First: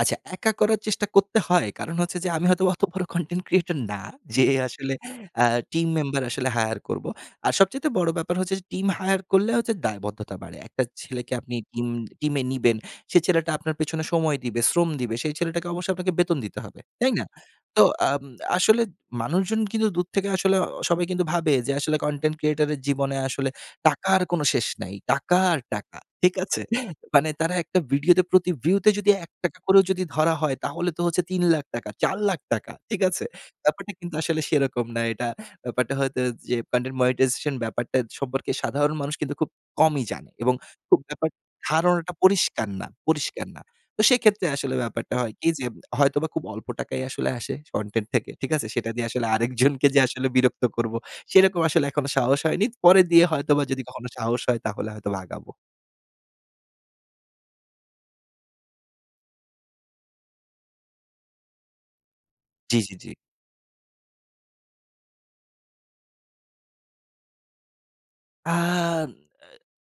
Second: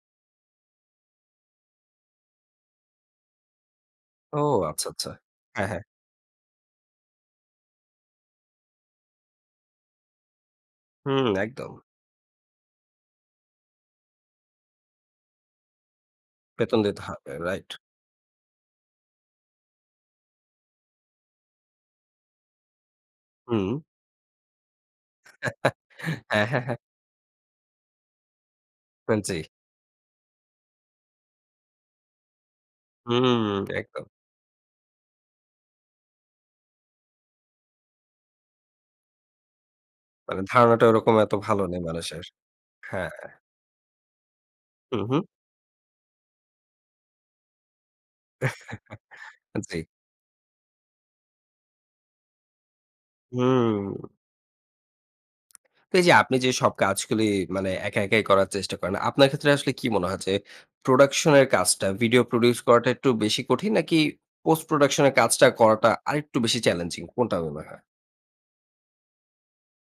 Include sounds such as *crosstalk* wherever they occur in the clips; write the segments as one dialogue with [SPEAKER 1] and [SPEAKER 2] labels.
[SPEAKER 1] আচ্ছা, একা করার চেষ্টা করতে হয়। কারণ হচ্ছে যে আমি হয়তো অত বড় কনটেন্ট ক্রিয়েটর না
[SPEAKER 2] ও
[SPEAKER 1] যে
[SPEAKER 2] আচ্ছা,
[SPEAKER 1] আসলে
[SPEAKER 2] আচ্ছা।
[SPEAKER 1] অ্যা
[SPEAKER 2] হ্যাঁ, হ্যাঁ।
[SPEAKER 1] টিম মেম্বার আসলে হায়ার করব। আর সবচাইতে বড় ব্যাপার হচ্ছে যে টিম হায়ার করলে হচ্ছে দায়বদ্ধতা বাড়ে। একটা
[SPEAKER 2] হু,
[SPEAKER 1] ছেলেকে আপনি
[SPEAKER 2] একদম।
[SPEAKER 1] টিম টিমে নিবেন। সেই ছেলেটা আপনার পেছনে সময় দিবে, শ্রম দিবে। সেই ছেলেটাকে অবশ্যই আপনাকে বেতন দিতে
[SPEAKER 2] বেতন
[SPEAKER 1] হবে।
[SPEAKER 2] দিতে
[SPEAKER 1] তাই না?
[SPEAKER 2] হবে। রাইট।
[SPEAKER 1] তো আম আসলে মানুষজন কিন্তু দূর থেকে আসলে সবাই কিন্তু ভাবে যে আসলে কনটেন্ট ক্রিয়েটর এর জীবনে আসলে
[SPEAKER 2] হুম।
[SPEAKER 1] টাকার কোনো শেষ নেই, টাকা আর
[SPEAKER 2] *chuckles*
[SPEAKER 1] টাকা। ঠিক
[SPEAKER 2] হ্যাঁ, হ্যাঁ,
[SPEAKER 1] আছে?
[SPEAKER 2] হ্যাঁ।
[SPEAKER 1] মানে তারা ভিডিওতে প্রতি ভিউতে যদি
[SPEAKER 2] হ্যাঁ।
[SPEAKER 1] এক
[SPEAKER 2] জি।
[SPEAKER 1] টাকা করে যদি ধরা হয় তাহলে তো হচ্ছে ৳৩,০০,০০০, ৳৪,০০,০০০। ঠিক
[SPEAKER 2] হু,
[SPEAKER 1] আছে?
[SPEAKER 2] হু, হুম,
[SPEAKER 1] ব্যাপারটা
[SPEAKER 2] একদম।
[SPEAKER 1] কিন্তু আসলে সেরকম না এটা। ব্যাপারটা হয়তো যে কনটেন্ট মনিটাইজেশন ব্যাপারটা সম্পর্কে সাধারণ মানুষ কিন্তু খুব কমই জানে
[SPEAKER 2] মানে
[SPEAKER 1] এবং
[SPEAKER 2] ধারণাটা
[SPEAKER 1] খুব
[SPEAKER 2] ওরকম
[SPEAKER 1] ব্যাপার
[SPEAKER 2] এত ভালো নেই
[SPEAKER 1] ধারণাটা
[SPEAKER 2] মানুষের।
[SPEAKER 1] পরিষ্কার না,
[SPEAKER 2] হ্যাঁ।
[SPEAKER 1] পরিষ্কার না। তো সেক্ষেত্রে আসলে
[SPEAKER 2] হু,
[SPEAKER 1] ব্যাপারটা
[SPEAKER 2] হু।
[SPEAKER 1] হয় কি যে হয়তোবা খুব অল্প টাকায় আসলে আসে কনটেন্ট থেকে। ঠিক আছে? সেটা দিয়ে
[SPEAKER 2] *chuckles* জি।
[SPEAKER 1] আরেকজনকে যে আসলে বিরক্ত করব। সেরকম আসলে এখনো সাহস হয়নি। পরে দিয়ে হয়তোবা যদি
[SPEAKER 2] হু।
[SPEAKER 1] কখনো সাহস হয় তাহলে হয়তোবা আগাবো।
[SPEAKER 2] তো এইযে আপনি যে সব কাজগুলি মানে একা একাই করার চেষ্টা করেন, আপনার ক্ষেত্রে আসলে কি মনে হয় যে প্রোডাকশন এর কাজটা ভিডিও প্রোডিউস
[SPEAKER 1] জি,
[SPEAKER 2] করাটা
[SPEAKER 1] জি, জি।
[SPEAKER 2] একটু বেশি কঠিন নাকি পোস্ট প্রোডাকশন এর কাজটা করাটা আরেকটু বেশি চ্যালেঞ্জিং কোনটা মনে হয়?
[SPEAKER 1] আন আ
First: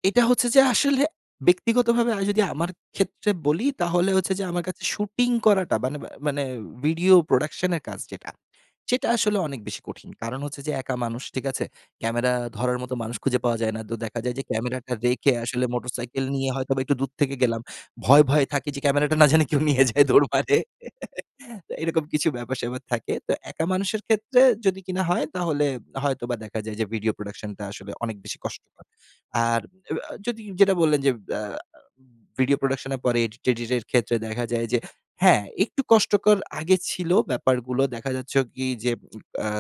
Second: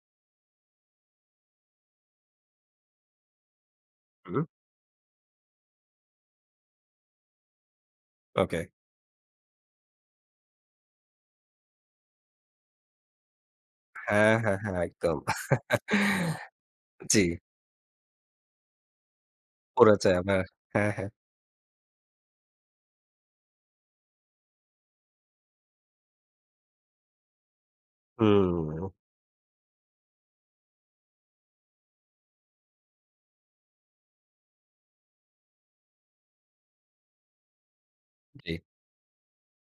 [SPEAKER 1] এটা হচ্ছে যে আসলে। ব্যক্তিগতভাবে আমি যদি আমার ক্ষেত্রে বলি তাহলে হচ্ছে
[SPEAKER 2] হুম।
[SPEAKER 1] যে আমার কাছে শুটিং করাটা মানে মানে ভিডিও প্রোডাকশন এর কাজ যেটা।
[SPEAKER 2] ওকে।
[SPEAKER 1] সেটা আসলে অনেক বেশি কঠিন। কারণ হচ্ছে যে একা মানুষ ঠিক আছে? ক্যামেরা ধরার মতো মানুষ খুঁজে পাওয়া যায় না। তো দেখা
[SPEAKER 2] হ্যাঁ,
[SPEAKER 1] যায় যে
[SPEAKER 2] হ্যাঁ, হ্যাঁ
[SPEAKER 1] ক্যামেরাটা
[SPEAKER 2] একদম।
[SPEAKER 1] রেখে আসলে মোটরসাইকেল নিয়ে
[SPEAKER 2] *chuckles*
[SPEAKER 1] হয়তোবা একটু দূর
[SPEAKER 2] জ্বী।
[SPEAKER 1] থেকে গেলাম। ভয়ে, ভয়ে থাকি যে ক্যামেরাটা না জানি কেউ নিয়ে
[SPEAKER 2] পড়ে
[SPEAKER 1] যায়,
[SPEAKER 2] যায়।
[SPEAKER 1] দৌড়
[SPEAKER 2] মে
[SPEAKER 1] মারে।
[SPEAKER 2] হ্যাঁ, হ্যাঁ।
[SPEAKER 1] *chuckles* তো এরকম কিছু ব্যাপার-স্যাপার থাকে। তো একা মানুষের ক্ষেত্রে যদি কিনা হয় তাহলে হয়তোবা দেখা যায় যে ভিডিও প্রোডাকশনটা আসলে অনেক বেশি কষ্টকর।
[SPEAKER 2] হুম।
[SPEAKER 1] আর এবা যদি যেটা বললেন যে অ্যা ভিডিও প্রোডাকশন এর পরে এডিট-টেডিট এর ক্ষেত্রে দেখা যায় যে হ্যাঁ, একটু কষ্টকর আগে ছিল ব্যাপারগুলো দেখা যাচ্ছে
[SPEAKER 2] জ্বী।
[SPEAKER 1] কি যে *smacks lips* অ্যা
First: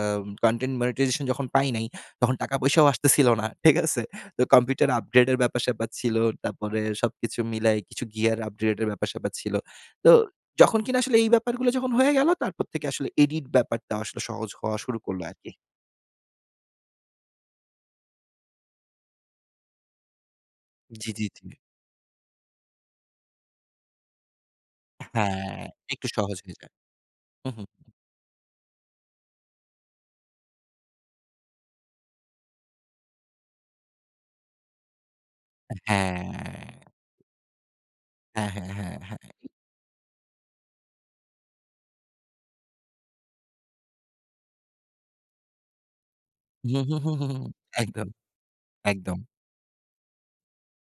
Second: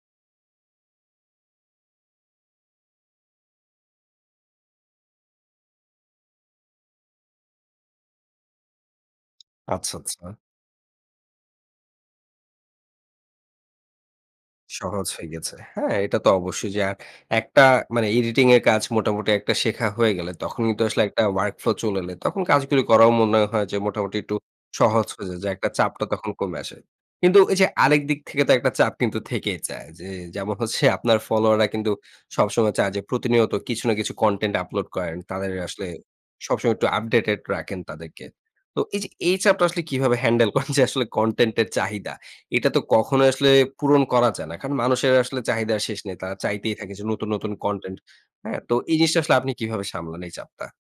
[SPEAKER 1] কনটেন্ট মনিটাইজেশন যখন পাই নাই, তখন টাকা পয়সাও আসতেছিল না। ঠিক আছে? তো কম্পিউটার আপগ্রেডের ব্যাপার-স্যাপার ছিল। তারপরে সবকিছু মিলাই কিছু গিয়ার আপগ্রেড এর ব্যাপার-স্যাপার ছিল।
[SPEAKER 2] আচ্ছা,
[SPEAKER 1] তো
[SPEAKER 2] আচ্ছা।
[SPEAKER 1] যখন কিনা আসলে এই ব্যাপারগুলো যখন হয়ে গেল, তারপর থেকে আসলে এডিট ব্যাপারটাও আসলে সহজ হওয়া শুরু
[SPEAKER 2] সহজ
[SPEAKER 1] করল
[SPEAKER 2] হয়ে
[SPEAKER 1] আরকি।
[SPEAKER 2] গেছে। হ্যাঁ, এটা তো অবশ্যই যে আর একটা মানে এডিটিং এর কাজ মোটামুটি একটা শেখা হয়ে গেলে তখন কিন্তু আসলে
[SPEAKER 1] জি, জি,
[SPEAKER 2] একটা
[SPEAKER 1] জি।
[SPEAKER 2] ওয়ার্ক ফ্লো চলে এলে। তখন কাজগুলি করাও মনে হয় যে মোটামুটি একটু সহজ হয়ে যায়। যে
[SPEAKER 1] হ্যাঁ।
[SPEAKER 2] একটা চাপটা
[SPEAKER 1] একটু
[SPEAKER 2] তখন
[SPEAKER 1] সহজ হয়ে
[SPEAKER 2] কমে
[SPEAKER 1] যায়।
[SPEAKER 2] আসে। কিন্তু
[SPEAKER 1] হু,
[SPEAKER 2] এইযে
[SPEAKER 1] হুম।
[SPEAKER 2] আরেক দিক থেকে তো একটা চাপ কিন্তু থেকেই চায়। যে যেমন হচ্ছে আপনার ফলোয়াররা কিন্তু সবসময় চায় যে প্রতিনিয়ত কিছু না কিছু কনটেন্ট আপলোড করেন। তাদের আসলে সবসময়
[SPEAKER 1] হ্যাঁ।
[SPEAKER 2] একটু আপডেটেড রাখেন তাদেরকে।
[SPEAKER 1] হ্যাঁ, হ্যাঁ,
[SPEAKER 2] তো
[SPEAKER 1] হ্যাঁ,
[SPEAKER 2] এইযে
[SPEAKER 1] হ্যাঁ।
[SPEAKER 2] এই চাপটা আসলে কিভাবে হ্যান্ডেল করেন যে আসলে কনটেন্ট এর চাহিদা? এটা তো কখনোই আসলে পূরণ করা যায় না। কারণ মানুষের আসলে চাহিদা শেষ নেই। তারা চাইতেই
[SPEAKER 1] হু,
[SPEAKER 2] থাকে
[SPEAKER 1] হু,
[SPEAKER 2] যে
[SPEAKER 1] হু, হু,
[SPEAKER 2] নতুন,
[SPEAKER 1] হু।
[SPEAKER 2] নতুন কনটেন্ট।
[SPEAKER 1] একদম।
[SPEAKER 2] হ্যাঁ? তো এই জিনিসটা
[SPEAKER 1] একদম।
[SPEAKER 2] আসলে আপনি কিভাবে সামলান এই চাপটা?